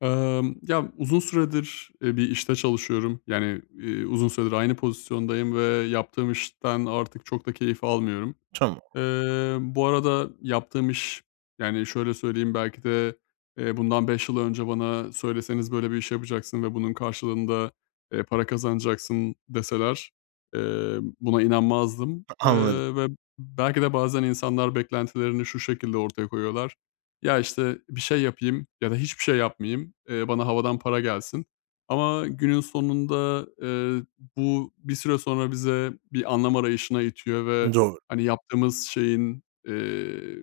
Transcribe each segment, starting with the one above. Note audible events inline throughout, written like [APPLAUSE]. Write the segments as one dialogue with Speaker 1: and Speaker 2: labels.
Speaker 1: Ya, uzun süredir, bir işte çalışıyorum. Yani, uzun süredir aynı pozisyondayım ve yaptığım işten artık çok da keyif almıyorum.
Speaker 2: Tamam,
Speaker 1: Bu arada yaptığım iş, yani, şöyle söyleyeyim, belki de, bundan 5 yıl önce bana söyleseniz böyle bir iş yapacaksın ve bunun karşılığında, para kazanacaksın deseler, buna inanmazdım,
Speaker 2: anladım.
Speaker 1: ve belki de bazen insanlar beklentilerini şu şekilde ortaya koyuyorlar. Ya, işte, bir şey yapayım ya da hiçbir şey yapmayayım, bana havadan para gelsin ama günün sonunda, bu bir süre sonra bize bir anlam arayışına itiyor ve
Speaker 2: Doğru.
Speaker 1: hani, yaptığımız şeyin,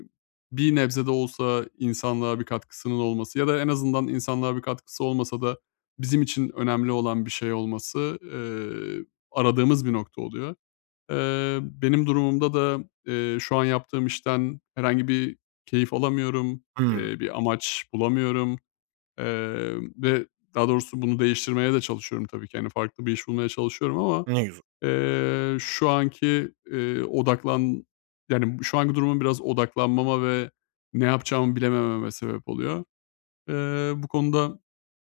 Speaker 1: bir nebze de olsa insanlığa bir katkısının olması ya da en azından insanlığa bir katkısı olmasa da bizim için önemli olan bir şey olması, aradığımız bir nokta oluyor. Benim durumumda da, şu an yaptığım işten herhangi bir keyif alamıyorum,
Speaker 2: Hımm.
Speaker 1: bir amaç bulamıyorum, ve daha doğrusu bunu değiştirmeye de çalışıyorum tabii ki. Yani farklı bir iş bulmaya çalışıyorum ama
Speaker 2: Ne güzel.
Speaker 1: Şu anki, odaklan yani, şu anki durumum biraz odaklanmama ve ne yapacağımı bilemememe sebep oluyor. Bu konuda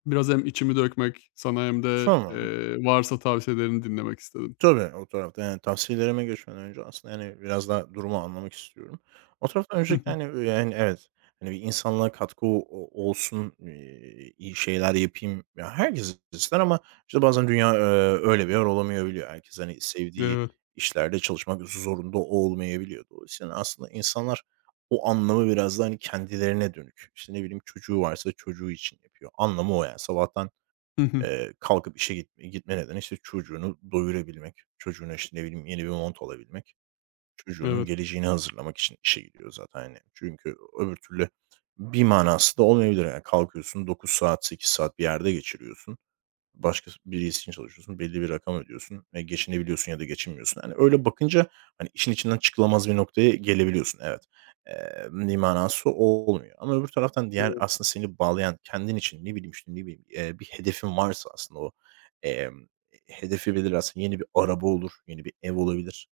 Speaker 1: biraz hem içimi dökmek sana hem de,
Speaker 2: Tamam.
Speaker 1: varsa tavsiyelerini dinlemek istedim.
Speaker 2: Tabii, o tarafta, yani, tavsiyelerime geçmeden önce aslında, yani biraz daha durumu anlamak istiyorum. O tarafta
Speaker 1: Hı
Speaker 2: öncelikle,
Speaker 1: hı.
Speaker 2: hani, yani, evet, hani, bir insanlığa katkı o olsun, iyi şeyler yapayım. Ya, herkes ister ama, işte, bazen dünya, öyle bir yer olamayabiliyor. Herkes, hani, sevdiği
Speaker 1: Evet.
Speaker 2: işlerde çalışmak zorunda olmayabiliyor. Dolayısıyla hani, aslında insanlar o anlamı biraz da, hani, kendilerine dönük. İşte, ne bileyim, çocuğu varsa çocuğu için yapıyor. Anlamı o yani. Sabahtan
Speaker 1: Hı hı.
Speaker 2: Kalkıp işe gitme nedeni, işte, çocuğunu doyurabilmek, çocuğuna, işte, ne bileyim, yeni bir mont alabilmek, çocuğunun
Speaker 1: Evet.
Speaker 2: geleceğini hazırlamak için işe gidiyor zaten, hani. Çünkü öbür türlü bir manası da olmayabilir. Yani kalkıyorsun 9 saat, 8 saat bir yerde geçiriyorsun. Başka birisi için çalışıyorsun, belli bir rakam ödüyorsun ve geçinebiliyorsun ya da geçinmiyorsun. Yani öyle bakınca, hani, işin içinden çıkılamaz bir noktaya gelebiliyorsun, evet. Bir manası olmuyor ama öbür taraftan diğer
Speaker 1: Evet.
Speaker 2: aslında seni bağlayan, kendin için, ne bileyim, işte, ne bileyim, bir hedefin varsa aslında o, emm, hedefi belirlersin. Yeni bir araba olur, yeni bir ev olabilir.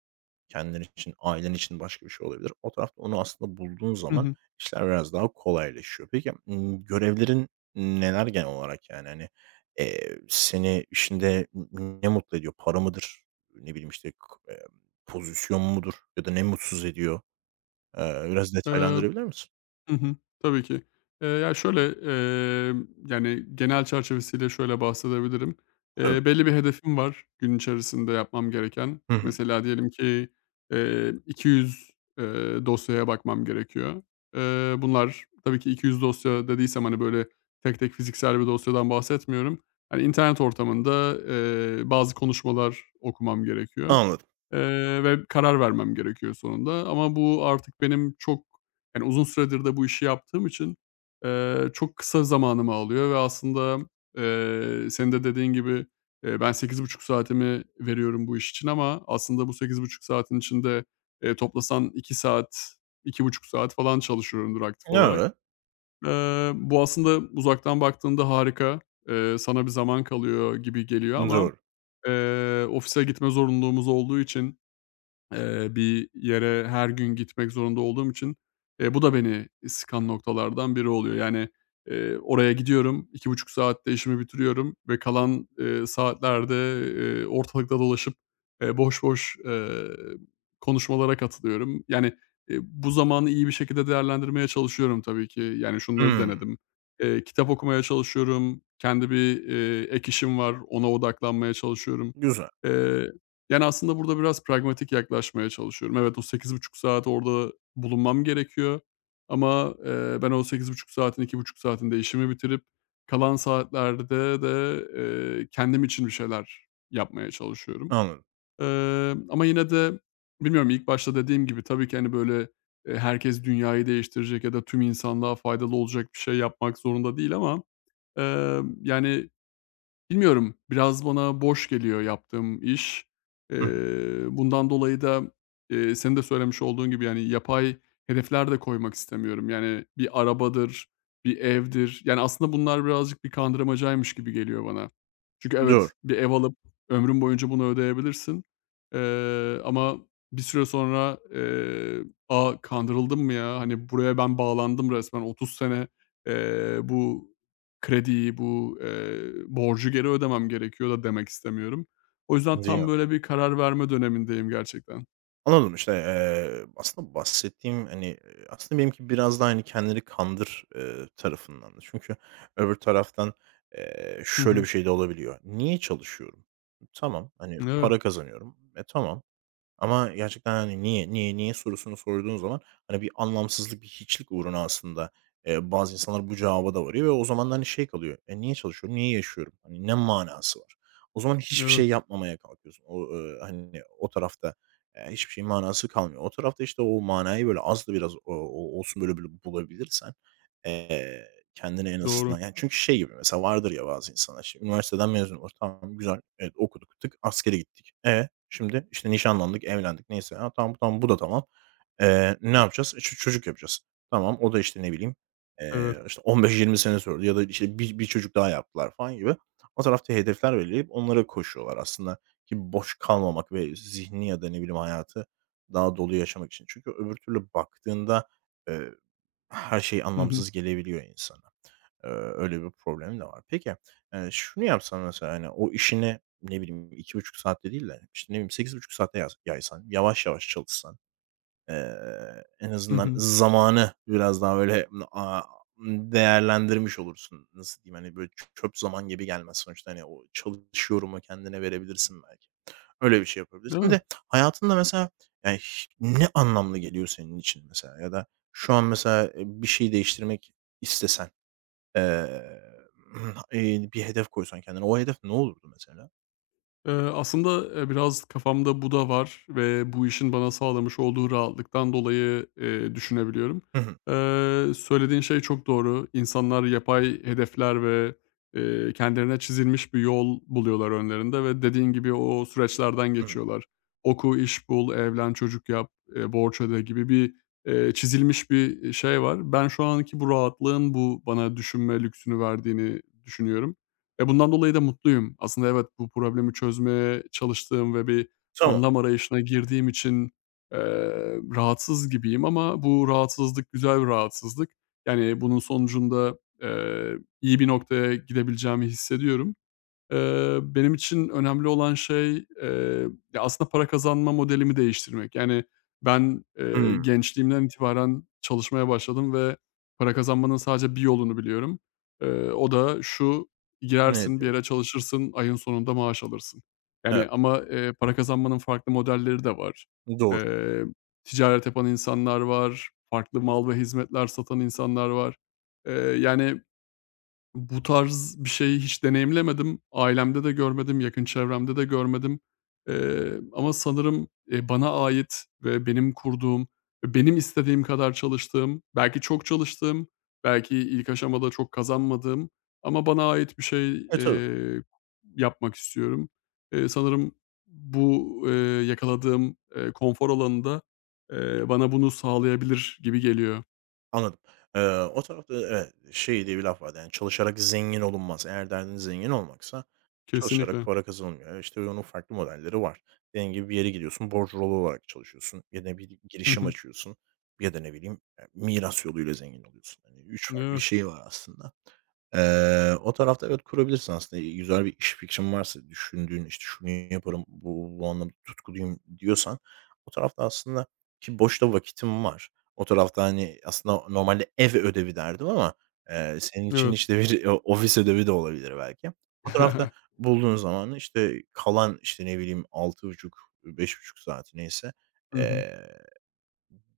Speaker 2: Kendin için, ailen için başka bir şey olabilir. O tarafta onu aslında bulduğun
Speaker 1: Hı
Speaker 2: zaman
Speaker 1: hı.
Speaker 2: işler biraz daha kolaylaşıyor. Peki, görevlerin neler genel olarak yani? Hani, seni işinde ne mutlu ediyor? Para mıdır? Ne bileyim, işte, k pozisyon mudur ya da ne mutsuz ediyor? Biraz detaylandırabilir misin?
Speaker 1: Hı hı. Tabii ki. Ya, şöyle, yani, genel çerçevesiyle şöyle bahsedebilirim. Eee,
Speaker 2: Tabii.
Speaker 1: belli bir hedefim var gün içerisinde yapmam gereken.
Speaker 2: Hı hı.
Speaker 1: Mesela diyelim ki, 200, dosyaya bakmam gerekiyor. Bunlar tabii ki 200 dosya dediysem, hani, böyle, tek tek fiziksel bir dosyadan bahsetmiyorum. Hani, internet ortamında, bazı konuşmalar okumam gerekiyor.
Speaker 2: Anladım.
Speaker 1: Ve karar vermem gerekiyor sonunda ama bu artık benim çok, yani, uzun süredir de bu işi yaptığım için, çok kısa zamanımı alıyor ve aslında, senin de dediğin gibi, ben 8,5 saatimi veriyorum bu iş için ama aslında bu 8,5 saatin içinde, toplasan 2 saat, 2,5 saat falan çalışıyorumdur aktif olarak.
Speaker 2: Evet.
Speaker 1: Bu aslında uzaktan baktığında harika, sana bir zaman kalıyor gibi geliyor ama,
Speaker 2: Doğru.
Speaker 1: ofise gitme zorunluluğumuz olduğu için. Bir yere her gün gitmek zorunda olduğum için, bu da beni sıkan noktalardan biri oluyor. Yani, oraya gidiyorum, 2,5 saatte işimi bitiriyorum ve kalan, saatlerde, ortalıkta dolaşıp, boş boş, konuşmalara katılıyorum. Yani, bu zamanı iyi bir şekilde değerlendirmeye çalışıyorum tabii ki. Yani, şunları
Speaker 2: Hımm.
Speaker 1: denedim. Kitap okumaya çalışıyorum. Kendi bir, ek işim var, ona odaklanmaya çalışıyorum.
Speaker 2: Güzel.
Speaker 1: Eee yani, aslında burada biraz pragmatik yaklaşmaya çalışıyorum. Evet, o 8,5 saat orada bulunmam gerekiyor ama, ben o 8,5 saatin 2,5 saatinde işimi bitirip kalan saatlerde de, kendim için bir şeyler yapmaya çalışıyorum.
Speaker 2: Anladım.
Speaker 1: Ama yine de bilmiyorum, ilk başta dediğim gibi tabii ki, hani, böyle, herkes dünyayı değiştirecek ya da tüm insanlığa faydalı olacak bir şey yapmak zorunda değil ama, yani, bilmiyorum, biraz bana boş geliyor yaptığım iş.
Speaker 2: Hı hı.
Speaker 1: Eee, bundan dolayı da, senin de söylemiş olduğun gibi, yani, yapay hedefler de koymak istemiyorum. Yani, bir arabadır, bir evdir. Yani, aslında bunlar birazcık bir kandırmacaymış gibi geliyor bana. Çünkü
Speaker 2: Doğru.
Speaker 1: evet, bir ev alıp ömrün boyunca bunu ödeyebilirsin, ama bir süre sonra, "A, kandırıldım mı ya? Hani, buraya ben bağlandım resmen 30 sene, bu krediyi, bu, borcu geri ödemem gerekiyor" da demek istemiyorum. O yüzden
Speaker 2: Değil mi?
Speaker 1: tam böyle bir karar verme dönemindeyim gerçekten.
Speaker 2: Anladım, işte, aslında bahsettiğim, hani, aslında benimki biraz daha, hani, kendini kandır, tarafındandı. Çünkü öbür taraftan,
Speaker 1: Hı
Speaker 2: şöyle bir
Speaker 1: hı.
Speaker 2: şey de olabiliyor. Niye çalışıyorum? Tamam, hani,
Speaker 1: Evet,
Speaker 2: para kazanıyorum. E, tamam. Ama gerçekten, hani, "Niye, niye, niye?" sorusunu sorduğun zaman, hani, bir anlamsızlık, bir hiçlik uğruna aslında, bazı insanlar bu cevaba da varıyor ve o zaman da, hani, şey kalıyor, "E, niye çalışıyorum, niye yaşıyorum? Hani, ne manası var?" O zaman hiçbir
Speaker 1: evet,
Speaker 2: şey yapmamaya kalkıyorsun. O, hani, o tarafta, hiçbir şeyin manası kalmıyor. O tarafta, işte, o manayı böyle az da biraz o olsun böyle böyle bulabilirsen, eee, kendine en
Speaker 1: doğru.
Speaker 2: azından. Yani çünkü şey gibi mesela vardır ya bazı insanlar, işte, üniversiteden mezun olur. Tamam, güzel. Evet, okuduk, tık askere gittik. E? Şimdi, işte, nişanlandık, evlendik neyse. Ha, tamam, tamam, bu da tamam. Ne yapacağız? E, çocuk yapacağız. Tamam, o da, işte, ne bileyim,
Speaker 1: Evet.
Speaker 2: işte, 15-20 sene sürdü ya da, işte, bir çocuk daha yaptılar falan gibi. O tarafta hedefler belirleyip onlara koşuyorlar aslında ki boş kalmamak ve zihni ya da ne bileyim hayatı daha dolu yaşamak için. Çünkü öbür türlü baktığında, eee, her şey
Speaker 1: Hı hı.
Speaker 2: anlamsız gelebiliyor insana. Öyle bir problem de var. Peki, şunu yapsan mesela, hani, o işini, ne bileyim, 2,5 saatte değil de, işte, ne bileyim, 8,5 saate yaysan, yavaş yavaş çalışsan, en
Speaker 1: Hı
Speaker 2: azından
Speaker 1: hı.
Speaker 2: zamanı biraz daha böyle, değerlendirmiş olursun. Nasıl diyeyim, hani, böyle, çöp zaman gibi gelmez. Sonuçta, hani, o çalışıyorumu kendine verebilirsin belki. Öyle bir şey yapabilirsin. Bir
Speaker 1: Evet.
Speaker 2: de hayatında mesela, yani, ne anlamlı geliyor senin için mesela ya da şu an mesela, bir şey değiştirmek istesen, Eee, bir hedef koysan kendine, o hedef ne olurdu mesela?
Speaker 1: Aslında, biraz kafamda bu da var ve bu işin bana sağlamış olduğu rahatlıktan dolayı, düşünebiliyorum.
Speaker 2: Hı hı.
Speaker 1: Söylediğin şey çok doğru. İnsanlar yapay hedefler ve, kendilerine çizilmiş bir yol buluyorlar önlerinde ve dediğin gibi o süreçlerden
Speaker 2: Hı hı.
Speaker 1: geçiyorlar. Oku, iş bul, evlen, çocuk yap, borç öde gibi bir, çizilmiş bir, şey var. Ben şu anki bu rahatlığın bu bana düşünme lüksünü verdiğini düşünüyorum. Ve bundan dolayı da mutluyum. Aslında evet, bu problemi çözmeye çalıştığım ve bir
Speaker 2: Tamam.
Speaker 1: anlam arayışına girdiğim için, eee, rahatsız gibiyim ama bu rahatsızlık güzel bir rahatsızlık. Yani bunun sonucunda, iyi bir noktaya gidebileceğimi hissediyorum. Benim için önemli olan şey, ya, aslında para kazanma modelimi değiştirmek. Yani, ben,
Speaker 2: Hımm.
Speaker 1: gençliğimden itibaren çalışmaya başladım ve para kazanmanın sadece bir yolunu biliyorum. O da şu: Girersin, bir
Speaker 2: Nedir?
Speaker 1: yere çalışırsın, ayın sonunda maaş alırsın.
Speaker 2: Evet.
Speaker 1: Yani, ama, para kazanmanın farklı modelleri de var.
Speaker 2: Doğru.
Speaker 1: Eee, ticaret yapan insanlar var, farklı mal ve hizmetler satan insanlar var. Eee, yani, bu tarz bir şeyi hiç deneyimlemedim. Ailemde de görmedim, yakın çevremde de görmedim. Ama sanırım, bana ait ve benim kurduğum ve benim istediğim kadar çalıştığım, belki çok çalıştığım, belki ilk aşamada çok kazanmadığım ama bana ait bir şey,
Speaker 2: E, tabii.
Speaker 1: yapmak istiyorum. Sanırım bu, yakaladığım, konfor alanında da, bana bunu sağlayabilir gibi geliyor.
Speaker 2: Anladım. Eee, O tarafta evet, şey diye bir laf vardı, yani, "Çalışarak zengin olunmaz." Eğer derdin zengin olmaksa çalışarak
Speaker 1: Kesinlikle.
Speaker 2: para kazanılmıyor. İşte, onun farklı modelleri var. Dediğin gibi bir yere gidiyorsun, borçlu olarak çalışıyorsun ya da bir
Speaker 1: Hı
Speaker 2: girişim
Speaker 1: hı.
Speaker 2: açıyorsun ya da ne bileyim, miras yoluyla zengin oluyorsun. Hani, üç farklı
Speaker 1: Evet,
Speaker 2: şey var aslında. O tarafta evet, kurabilirsin aslında. Güzel bir iş fikrin varsa, düşündüğün, işte, "Şunu yaparım, bu anlamda tutkuluyum." diyorsan o tarafta aslında ki boşta vakitim var. O tarafta, hani, aslında normalde ev ödevi derdim ama, senin için,
Speaker 1: evet.
Speaker 2: işte, bir o ofis ödevi de olabilir belki. O tarafta
Speaker 1: [LAUGHS]
Speaker 2: bulduğun zaman işte, kalan, işte, ne bileyim, 6,5 5,5 saati neyse,
Speaker 1: Hı hı.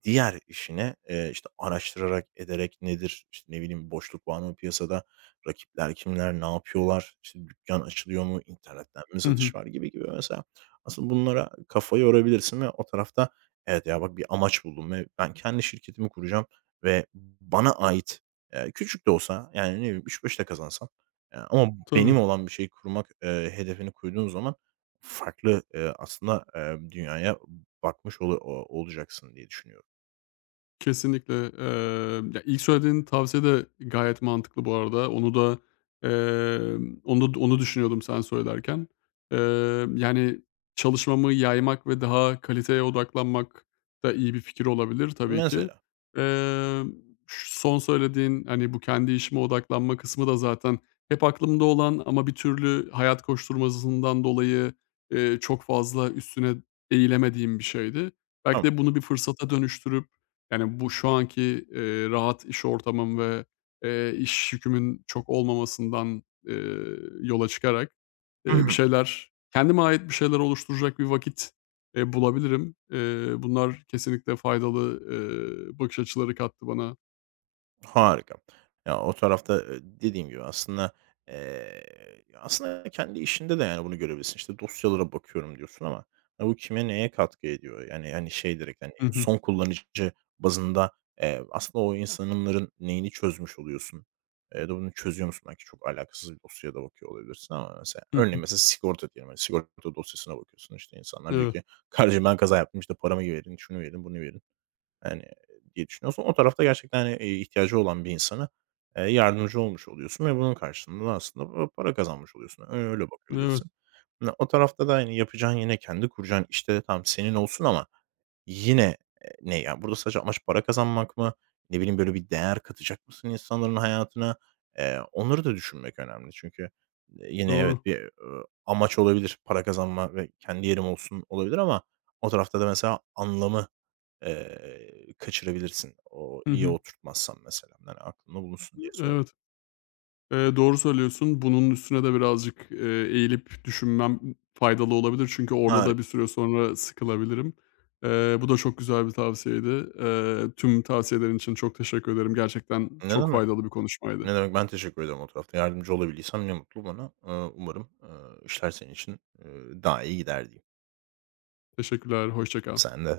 Speaker 2: diğer işine, işte, araştırarak, ederek nedir, işte, ne bileyim, boşluk var mı piyasada, rakipler kimler, ne yapıyorlar, işte, dükkan açılıyor mu, internetten mi
Speaker 1: Hı hı.
Speaker 2: satış var gibi gibi mesela. Aslında bunlara kafayı yorabilirsin ve o tarafta, "Evet ya, bak bir amaç buldum ve ben kendi şirketimi kuracağım ve bana ait, küçük de olsa, yani, ne bileyim, üç 5 de kazansam, ama benim
Speaker 1: Tabii.
Speaker 2: olan bir şeyi kurmak, hedefini koyduğun zaman farklı, aslında, dünyaya bakmış olu o olacaksın." diye düşünüyorum.
Speaker 1: Kesinlikle. Ya, ilk söylediğin tavsiye de gayet mantıklı bu arada. Onu da, onu düşünüyordum sen söylerken. Eee, yani, çalışmamı yaymak ve daha kaliteye odaklanmak da iyi bir fikir olabilir tabii ki.
Speaker 2: Mesela.
Speaker 1: Emm, ş son söylediğin, hani, bu kendi işime odaklanma kısmı da zaten hep aklımda olan ama bir türlü hayat koşturmasından dolayı, çok fazla üstüne eğilemediğim bir şeydi. Belki
Speaker 2: Tamam.
Speaker 1: de bunu bir fırsata dönüştürüp yani, bu şu anki, rahat iş ortamım ve, iş yükümün çok olmamasından, yola çıkarak,
Speaker 2: Hı
Speaker 1: bir
Speaker 2: hı.
Speaker 1: şeyler, kendime ait bir şeyler oluşturacak bir vakit, bulabilirim. Bunlar kesinlikle faydalı, bakış açıları kattı bana.
Speaker 2: Harika. Ya, o tarafta, dediğim gibi aslında, aslında kendi işinde de, yani, bunu görebilirsin. İşte, dosyalara bakıyorum diyorsun ama, ya, bu kime neye katkı ediyor? Yani, hani, şey direkt, hani,
Speaker 1: Hı hı.
Speaker 2: son kullanıcı bazında, aslında o insanların neyini çözmüş oluyorsun, ya da bunu çözüyor musun? Belki çok alakasız bir dosyaya da bakıyor olabilirsin ama mesela
Speaker 1: Hı
Speaker 2: örneğin
Speaker 1: hı.
Speaker 2: mesela sigorta diyelim. Hani, sigorta dosyasına bakıyorsun, işte, insanlar diyor
Speaker 1: Evet,
Speaker 2: ki, "Kardeşim ben kaza yaptım, işte, paramı verin, şunu verin, bunu verin." Yani, diye düşünüyorsan o tarafta gerçekten, hani, ihtiyacı olan bir insana, yardımcı olmuş oluyorsun ve bunun karşılığında da aslında, para kazanmış oluyorsun. Öyle
Speaker 1: evet,
Speaker 2: bakabilirsin. O tarafta da, hani, yapacağın yine kendi kuracağın işte, tam senin olsun ama yine, ne ya, burada sadece amaç para kazanmak mı? Ne bileyim, böyle bir değer katacak mısın insanların hayatına? Onları da düşünmek önemli. Çünkü, yine
Speaker 1: doğru.
Speaker 2: evet, bir, amaç olabilir, para kazanma ve kendi yerim olsun olabilir ama o tarafta da mesela anlamı, kaçırabilirsin. O
Speaker 1: Hı
Speaker 2: iyi
Speaker 1: hı.
Speaker 2: oturtmazsan mesela. Yani aklında bulunsun diye söyledim.
Speaker 1: Evet. Doğru söylüyorsun. Bunun üstüne de birazcık, eğilip düşünmem faydalı olabilir. Çünkü orada da bir
Speaker 2: Harika.
Speaker 1: süre sonra sıkılabilirim. Bu da çok güzel bir tavsiyeydi. Tüm tavsiyelerin için çok teşekkür ederim. Gerçekten
Speaker 2: Ne
Speaker 1: çok
Speaker 2: demek,
Speaker 1: faydalı bir konuşmaydı.
Speaker 2: ne demek. Ben teşekkür ederim o tarafta. Yardımcı olabildiysem ne mutlu bana. Umarım, işler senin için, eee, daha iyi gider diyeyim.
Speaker 1: Teşekkürler, hoşça kal.
Speaker 2: Sen de.